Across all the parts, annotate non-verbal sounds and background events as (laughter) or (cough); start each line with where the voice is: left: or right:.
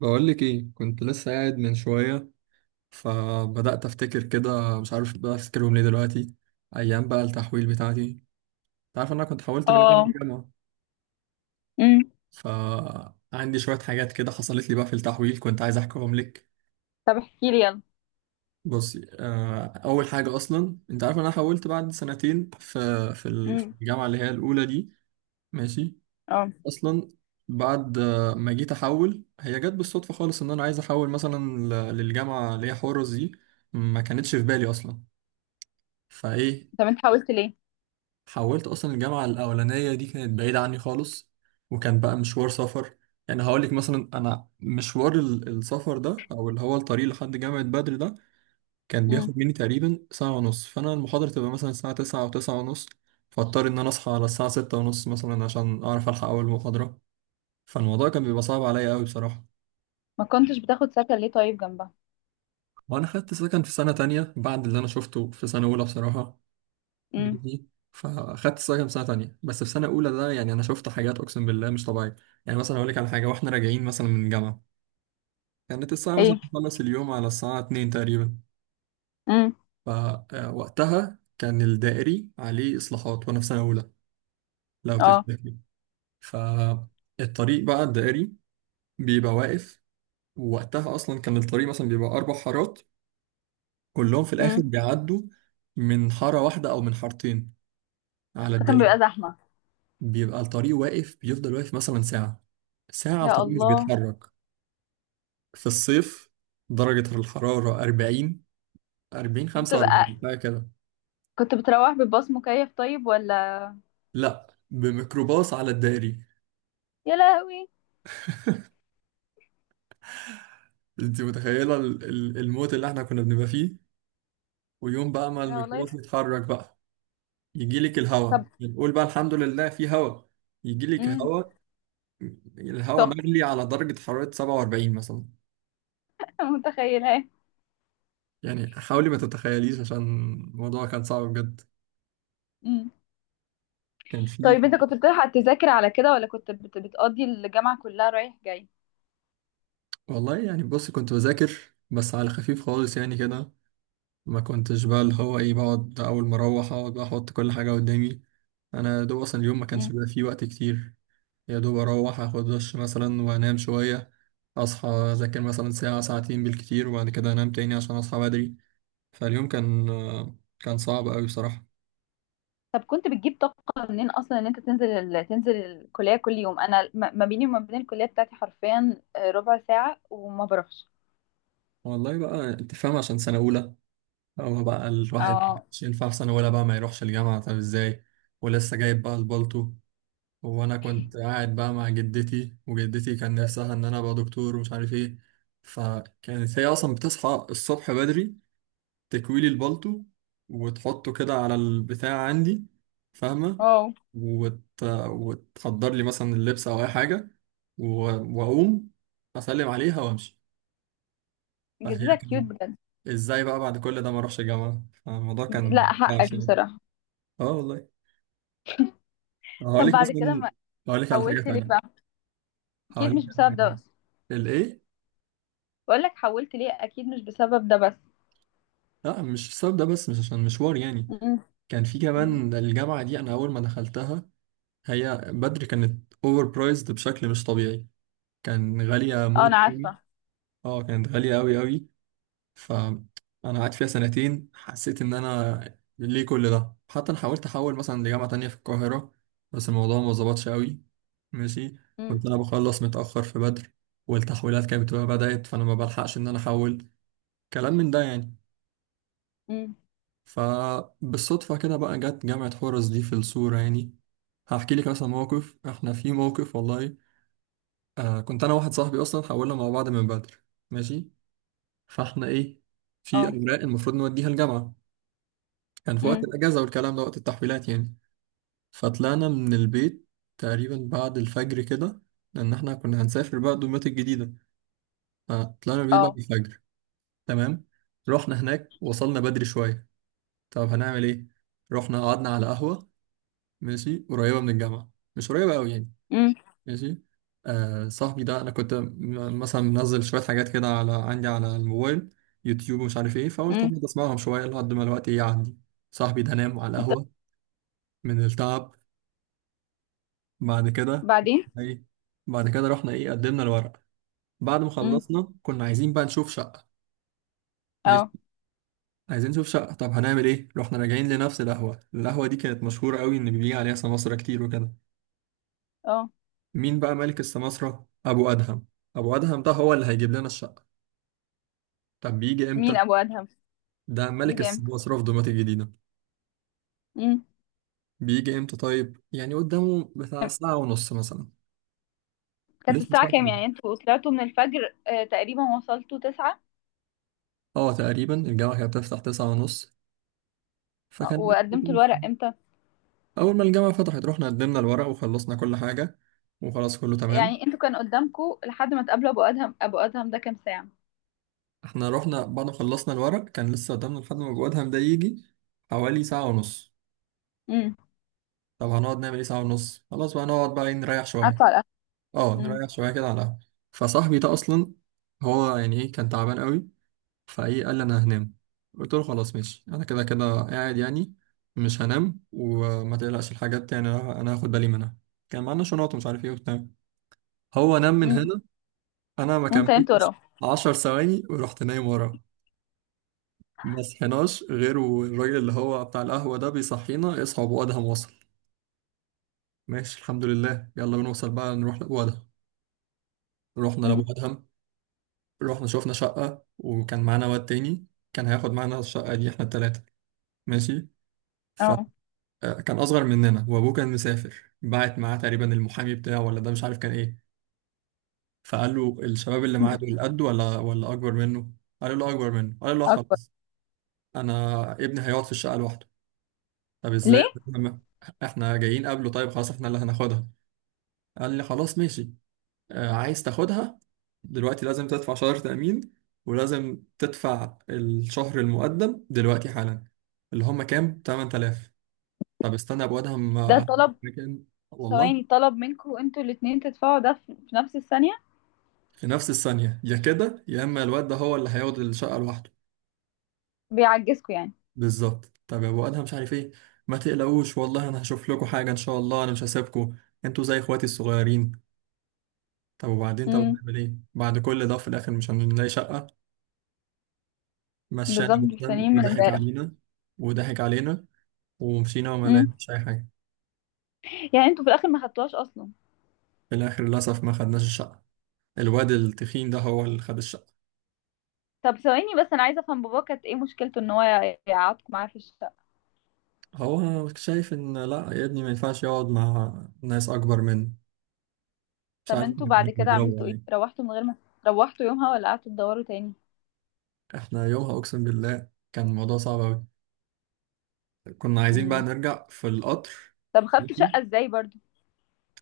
right: بقول لك ايه، كنت لسه قاعد من شويه، فبدات افتكر كده، مش عارف بقى افتكرهم ليه دلوقتي. ايام بقى التحويل بتاعتي. انت عارف إن انا كنت حولت من جامعه
left: اه.
right: لجامعه،
left: امم.
right: فعندي شويه حاجات كده حصلت لي بقى في التحويل كنت عايز احكيهم لك.
left: طب احكي لي يلا.
right: بصي اول حاجه اصلا، انت عارف إن انا حولت بعد سنتين في في
left: امم.
right: الجامعه اللي هي الاولى دي. ماشي؟
left: اه.
right: اصلا بعد ما جيت احول، هي جت بالصدفه خالص ان انا عايز احول مثلا للجامعه اللي هي حورس دي. ما كانتش في بالي اصلا. فايه،
left: طب انت حاولت ليه؟
right: حولت اصلا الجامعه الاولانيه دي كانت بعيده عني خالص، وكان بقى مشوار سفر. يعني هقول لك مثلا، انا مشوار السفر ده، او اللي هو الطريق لحد جامعه بدر ده كان
left: امم.
right: بياخد مني تقريبا ساعه ونص. فانا المحاضره تبقى مثلا الساعه 9 او 9 ونص، فاضطر ان انا اصحى على الساعه 6 ونص مثلا عشان اعرف الحق اول محاضره. فالموضوع كان بيبقى صعب عليا قوي بصراحه.
left: ما كنتش بتاخد سكن ليه طيب جنبها؟
right: وانا خدت سكن في سنه تانية، بعد اللي انا شفته في سنه اولى بصراحه
left: امم.
right: دي. فاخدت السايكم سنه تانية، بس في سنه اولى ده يعني انا شفت حاجات اقسم بالله مش طبيعيه. يعني مثلا اقول لك على حاجه، واحنا راجعين مثلا من الجامعه، كانت الساعه مثلا
left: ايه.
right: بتخلص اليوم على الساعه 2 تقريبا.
left: امم.
right: فوقتها كان الدائري عليه اصلاحات، وانا في سنه اولى لو
left: اه.
right: تفتكر. فالطريق بقى، الدائري بيبقى واقف. ووقتها اصلا كان الطريق مثلا بيبقى اربع حارات، كلهم في الاخر
left: امم.
right: بيعدوا من حاره واحده او من حارتين على
left: فكان
right: الدائري.
left: بيبقى زحمه.
right: بيبقى الطريق واقف، بيفضل واقف مثلا ساعة، ساعة
left: يا
right: الطريق مش
left: الله.
right: بيتحرك. في الصيف درجة الحرارة 40، 40
left: بتبقى
right: 45 بقى كده.
left: كنت بتروح بالباص مكيف طيب ولا؟
right: لا، بميكروباص على الدائري.
left: يا لهوي.
right: انت متخيلة الموت اللي احنا كنا بنبقى فيه؟ ويوم بقى ما
left: انا
right: الميكروباص
left: والله.
right: يتحرك بقى، يجيلك
left: طب.
right: الهواء، نقول بقى الحمد لله في هواء. يجيلك
left: امم.
right: هواء، الهواء
left: سخن.
right: مغلي على درجة حرارة 47 مثلا.
left: (laughs) متخيله.
right: يعني حاولي ما تتخيليش، عشان الموضوع كان صعب بجد.
left: امم.
right: كان فيه.
left: طيب انت كنت بتلحق تذاكر على كده ولا كنت بتقضي الجامعه كلها رايح جاي؟
right: والله يعني بص، كنت بذاكر، بس على خفيف خالص يعني كده. ما كنتش بقى اللي هو ايه، بقعد اول ما اروح اقعد بقى احط كل حاجه قدامي. انا يا دوب اصلا اليوم ما كانش بيبقى فيه وقت كتير. يا دوب اروح اخد دش مثلا وانام شويه، اصحى اذاكر مثلا ساعه ساعتين بالكتير، وبعد كده انام تاني عشان اصحى بدري. فاليوم كان، كان صعب قوي بصراحه.
left: طب كنت بتجيب طاقة منين أصلا إن أنت تنزل تنزل الكلية كل يوم؟ أنا ما بيني وما بين الكلية بتاعتي حرفيا ربع ساعة وما بروحش.
right: والله بقى انت فاهم، عشان سنه اولى. هو بقى الواحد
left: اه.
right: مش ينفع في سنه اولى بقى ما يروحش الجامعه، طب ازاي؟ ولسه جايب بقى البالتو. وانا كنت قاعد بقى مع جدتي، وجدتي كان نفسها ان انا ابقى دكتور ومش عارف ايه. فكانت هي اصلا بتصحى الصبح بدري، تكويلي البلطو، وتحطه كده على البتاع عندي. فاهمة؟
left: اه،
right: وت... وتحضر لي مثلا اللبس او اي حاجة، و... واقوم اسلم عليها وامشي. فهي
left: جدتك كيوت
right: كانت،
left: بجد.
right: ازاي بقى بعد كل ده ما اروحش الجامعة؟ فالموضوع
left: لا
right: كان وحش
left: حقك
right: يعني.
left: بصراحة.
right: اه والله.
left: طب
right: هقول لك
left: بعد كده
right: مثلا،
left: ما
right: هقول لك على حاجة
left: حولت ليه
right: تانية.
left: بقى؟
right: هقول
left: أكيد
right: لك
left: مش
right: على
left: بسبب ده
right: حاجة.
left: بس.
right: الايه.
left: بقول لك حولت ليه أكيد مش بسبب ده بس.
right: لا، مش بسبب ده بس، مش عشان مشوار يعني.
left: أمم.
right: كان في
left: أمم.
right: كمان الجامعة دي، أنا أول ما دخلتها، هي بدري كانت أوفر برايزد بشكل مش طبيعي. كان غالية
left: اه، أنا
right: موت يعني.
left: عارفة.
right: اه كانت غالية أوي أوي. فأنا قعدت فيها سنتين، حسيت إن أنا ليه كل ده؟ حتى أنا حاولت أحول مثلا لجامعة تانية في القاهرة، بس الموضوع ما ظبطش أوي. ماشي.
left: أمم.
right: كنت أنا بخلص متأخر في بدر، والتحويلات كانت بتبقى بدأت، فأنا ما بلحقش إن أنا أحول، كلام من ده يعني.
left: أمم.
right: فبالصدفة كده بقى جت جامعة حورس دي في الصورة يعني. هحكي لك مثلا موقف، احنا في موقف والله. آه كنت انا واحد صاحبي اصلا حاولنا مع بعض من بدر. ماشي. فاحنا ايه، في
left: اه.
right: اوراق المفروض نوديها الجامعة. كان في وقت
left: أمم.
right: الاجازة والكلام ده، وقت التحويلات يعني. فطلعنا من البيت تقريبا بعد الفجر كده، لان احنا كنا هنسافر بقى دمياط الجديدة. فطلعنا من البيت بعد
left: اه.
right: الفجر. تمام. رحنا هناك، وصلنا بدري شوية. طب هنعمل ايه؟ رحنا قعدنا على قهوة، ماشي، قريبة من الجامعة، مش قريبة أوي يعني.
left: أمم.
right: ماشي. صاحبي ده أنا كنت مثلا منزل شوية حاجات كده على عندي على الموبايل، يوتيوب ومش عارف إيه، فقلت
left: أمم.
right: أقعد أسمعهم شوية لحد ما الوقت يعدي. صاحبي ده نام على القهوة من التعب. بعد كده.
left: بعدين.
right: إيه؟ بعد كده رحنا، إيه، قدمنا الورق. بعد ما
left: أمم.
right: خلصنا كنا عايزين بقى نشوف شقة. ماشي.
left: اه.
right: عايزين نشوف شقة، طب هنعمل إيه؟ رحنا راجعين لنفس القهوة. القهوة دي كانت مشهورة أوي إن بيجي عليها سماسرة كتير وكده.
left: اه،
right: مين بقى ملك السماسرة؟ أبو أدهم. أبو أدهم ده هو اللي هيجيب لنا الشقة. طب بيجي إمتى؟
left: مين أبو أدهم؟
right: ده ملك
left: بيجي
right: السماسرة في دمياط الجديدة.
left: امتى؟
right: بيجي إمتى طيب؟ يعني قدامه بتاع ساعة ونص مثلا.
left: كانت
right: لسه
left: الساعة
right: ساعة.
left: كام يعني؟ انتوا طلعتوا من الفجر تقريبا وصلتوا تسعة؟
right: اه تقريبا الجامعة كانت بتفتح تسعة ونص. فكان،
left: وقدمتوا الورق امتى؟
right: أول ما الجامعة فتحت رحنا قدمنا الورق وخلصنا كل حاجة، وخلاص كله تمام.
left: يعني انتوا كان قدامكوا لحد ما تقابلوا ابو ادهم، ابو ادهم ده كام ساعة؟
right: احنا رحنا بعد ما خلصنا الورق، كان لسه قدامنا لحد ما أبو أدهم ده يجي حوالي ساعة ونص.
left: امم.
right: طب هنقعد نعمل ايه ساعة ونص؟ خلاص بقى نقعد بقى إيه، نريح شوية.
left: قعدتوا على القهوة؟
right: اه
left: امم.
right: نريح شويه كده على القهوه. فصاحبي ده اصلا، هو يعني ايه، كان تعبان قوي. فايه، قال لي انا هنام. قلت له خلاص ماشي، انا كده كده قاعد يعني، مش هنام، وما تقلقش الحاجات يعني أنا هاخد بالي منها. كان معانا شنط ومش عارف ايه وبتاع. هو نام من
left: امم.
right: هنا، انا ما
left: وانت نمت
right: كملتش
left: وراه؟
right: عشر ثواني ورحت نايم وراه. ما صحيناش غير والراجل اللي هو بتاع القهوه ده بيصحينا: اصحى، ابو ادهم وصل. ماشي، الحمد لله، يلا بنوصل بقى نروح لابو ادهم. رحنا لابو
left: امم.
right: ادهم، رحنا شوفنا شقة، وكان معانا واد تاني كان هياخد معانا الشقة دي احنا التلاتة. ماشي.
left: اه.
right: فكان أصغر مننا، وأبوه كان مسافر، بعت معاه تقريبا المحامي بتاعه ولا ده مش عارف كان إيه. فقال له الشباب اللي معاه دول قده ولا أكبر منه؟ قال له أكبر منه. قال له: "لا
left: اكبر؟
right: خلاص، أنا ابني هيقعد في الشقة لوحده". طب إزاي؟
left: ليه؟
right: لما- إحنا جايين قبله، طيب خلاص إحنا اللي هناخدها. قال لي خلاص ماشي، عايز تاخدها، دلوقتي لازم تدفع شهر تأمين، ولازم تدفع الشهر المقدم دلوقتي حالا. اللي هم كام؟ 8000. طب استنى يا ابو ادهم،
left: ده طلب؟
right: مكان، والله.
left: ثواني، طلب منكوا انتوا الاتنين تدفعوا ده في نفس الثانية؟
right: في نفس الثانية، يا كده، يا اما الواد ده هو اللي هياخد الشقة لوحده.
left: بيعجزكوا يعني.
right: بالظبط. طب يا ابو ادهم مش عارف ايه، ما تقلقوش والله، انا هشوف لكم حاجة ان شاء الله، انا مش هسيبكم، انتوا زي اخواتي الصغيرين. طب وبعدين، طب
left: امم.
right: هنعمل ايه بعد كل ده؟ في الاخر مش هنلاقي شقة. مشانا
left: بالظبط،
right: ابو ادهم
left: مستنيين من
right: وضحك
left: امبارح.
right: علينا، وضحك علينا، ومشينا وما
left: امم.
right: لقيناش اي حاجه.
left: يعني انتوا في الاخر ما خدتوهاش اصلا؟
right: في الاخر للاسف ما خدناش الشقه، الواد التخين ده هو اللي خد الشقه.
left: طب ثواني بس، انا عايزه افهم، بابا كانت ايه مشكلته ان هو يقعدكم معاه في الشقه؟
right: هو شايف ان لا يا ابني ما ينفعش يقعد مع ناس اكبر منه. مش
left: طب
right: عارف،
left: انتوا
right: إحنا كنا
left: بعد كده
right: بنضربه
left: عملتوا
right: ولا
left: ايه؟
right: ايه؟
left: روحتوا من غير ما روحتوا يومها ولا قعدتوا تدوروا تاني؟
right: احنا يومها اقسم بالله كان الموضوع صعب قوي. كنا عايزين بقى
left: امم.
right: نرجع في القطر.
left: طب خدتوا شقة ازاي برضو؟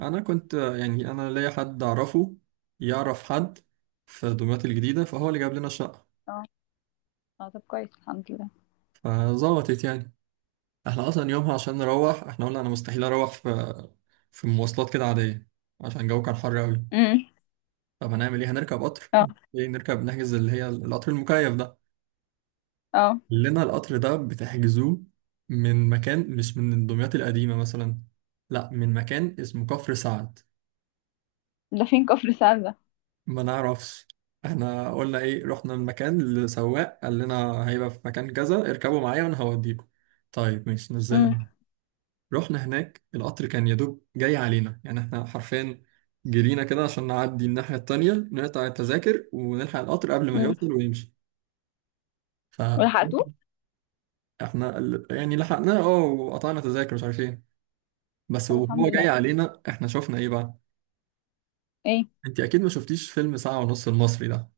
right: انا كنت، يعني انا ليا حد اعرفه، يعرف حد في دمياط الجديده، فهو اللي جاب لنا الشقه.
left: اه. اه، طب كويس الحمد لله.
right: فظبطت يعني. احنا اصلا يومها عشان نروح، احنا قلنا انا مستحيل اروح في مواصلات كده عاديه، عشان الجو كان حر قوي.
left: امم.
right: طب هنعمل ايه؟ هنركب قطر.
left: اه.
right: ايه نركب، نحجز اللي هي القطر المكيف ده.
left: اه،
right: لنا القطر ده بتحجزوه من مكان، مش من دمياط القديمه مثلا، لا من مكان اسمه كفر سعد.
left: ده فين كفر سعد ده؟
right: ما نعرفش. احنا قلنا ايه، رحنا المكان، لسواق قال لنا هيبقى في مكان كذا، اركبوا معايا وانا هوديكم. طيب ماشي، نزلنا.
left: امم.
right: رحنا هناك، القطر كان يا دوب جاي علينا، يعني احنا حرفيا جرينا كده عشان نعدي الناحية التانية نقطع التذاكر ونلحق القطر قبل ما
left: امم.
right: يوصل ويمشي. فاحنا
left: ولحقتوه؟
right: يعني لحقناه اه، وقطعنا تذاكر مش عارف ايه. بس
left: طب
right: وهو
left: الحمد
right: جاي
left: لله.
right: علينا احنا شفنا ايه بقى؟
left: ايه؟
right: انت اكيد ما شفتيش فيلم ساعة ونص المصري ده.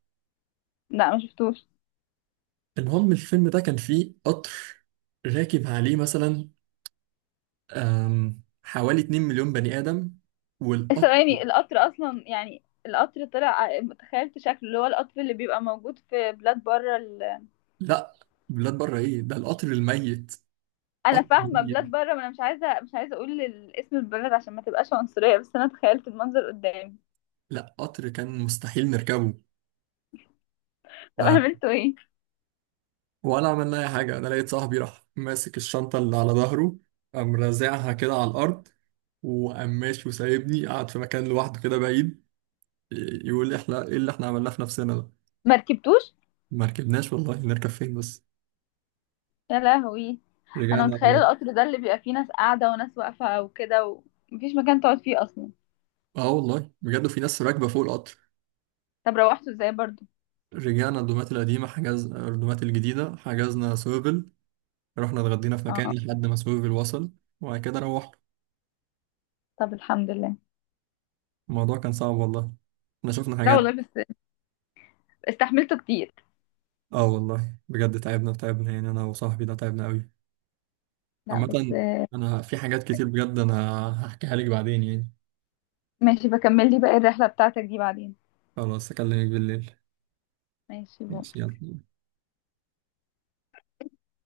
left: لا، ما شفتوش.
right: المهم الفيلم ده كان فيه قطر راكب عليه مثلا حوالي 2 مليون بني آدم.
left: (laughs)
right: والقطر،
left: ثواني، القطر اصلا يعني القطر طلع. تخيلت شكله اللي هو القطر اللي بيبقى موجود في بلاد بره
right: لا، بلاد بره ايه ده، القطر الميت.
left: انا
right: قطر
left: فاهمه
right: ميت،
left: بلاد بره، ما انا مش عايزه مش عايزه اقول اسم البلد عشان ما تبقاش عنصريه، بس انا تخيلت المنظر قدامي.
right: لا قطر كان مستحيل نركبه.
left: طب
right: ف-
left: عملتوا ايه؟
right: ولا عملنا اي حاجه. انا لقيت صاحبي راح ماسك الشنطه اللي على ظهره، قام رازعها كده على الارض، وقام ماشي وسايبني قاعد في مكان لوحده كده بعيد. يقول لي احنا ايه اللي احنا عملناه في نفسنا ده.
left: ما ركبتوش؟
right: ما ركبناش والله، نركب فين بس؟
left: يا لهوي. انا
right: رجعنا
left: متخيله
right: على،
left: القطر ده اللي بيبقى فيه ناس قاعده وناس واقفه وكده ومفيش مكان تقعد فيه اصلا.
right: اه والله بجد في ناس راكبه فوق القطر.
left: طب روحته ازاي برضو؟
right: رجعنا الدومات القديمه، حجز الدومات الجديده، حجزنا سوفل. رحنا اتغدينا في مكان
left: اه.
right: لحد ما سوفل وصل، وبعد كده روحنا.
left: طب الحمد لله.
right: الموضوع كان صعب والله، احنا شفنا
left: لا
right: حاجات.
left: والله، بس استحملته كتير.
right: اه والله بجد، تعبنا تعبنا يعني، انا وصاحبي ده تعبنا قوي.
left: لا بس.
right: عامة، انا في حاجات كتير بجد انا هحكيها لك بعدين يعني.
left: ماشي، بكمل لي بقى الرحله بتاعتك دي بعدين.
right: خلاص اكلمك بالليل.
left: ماشي بو.
right: ماشي يلا.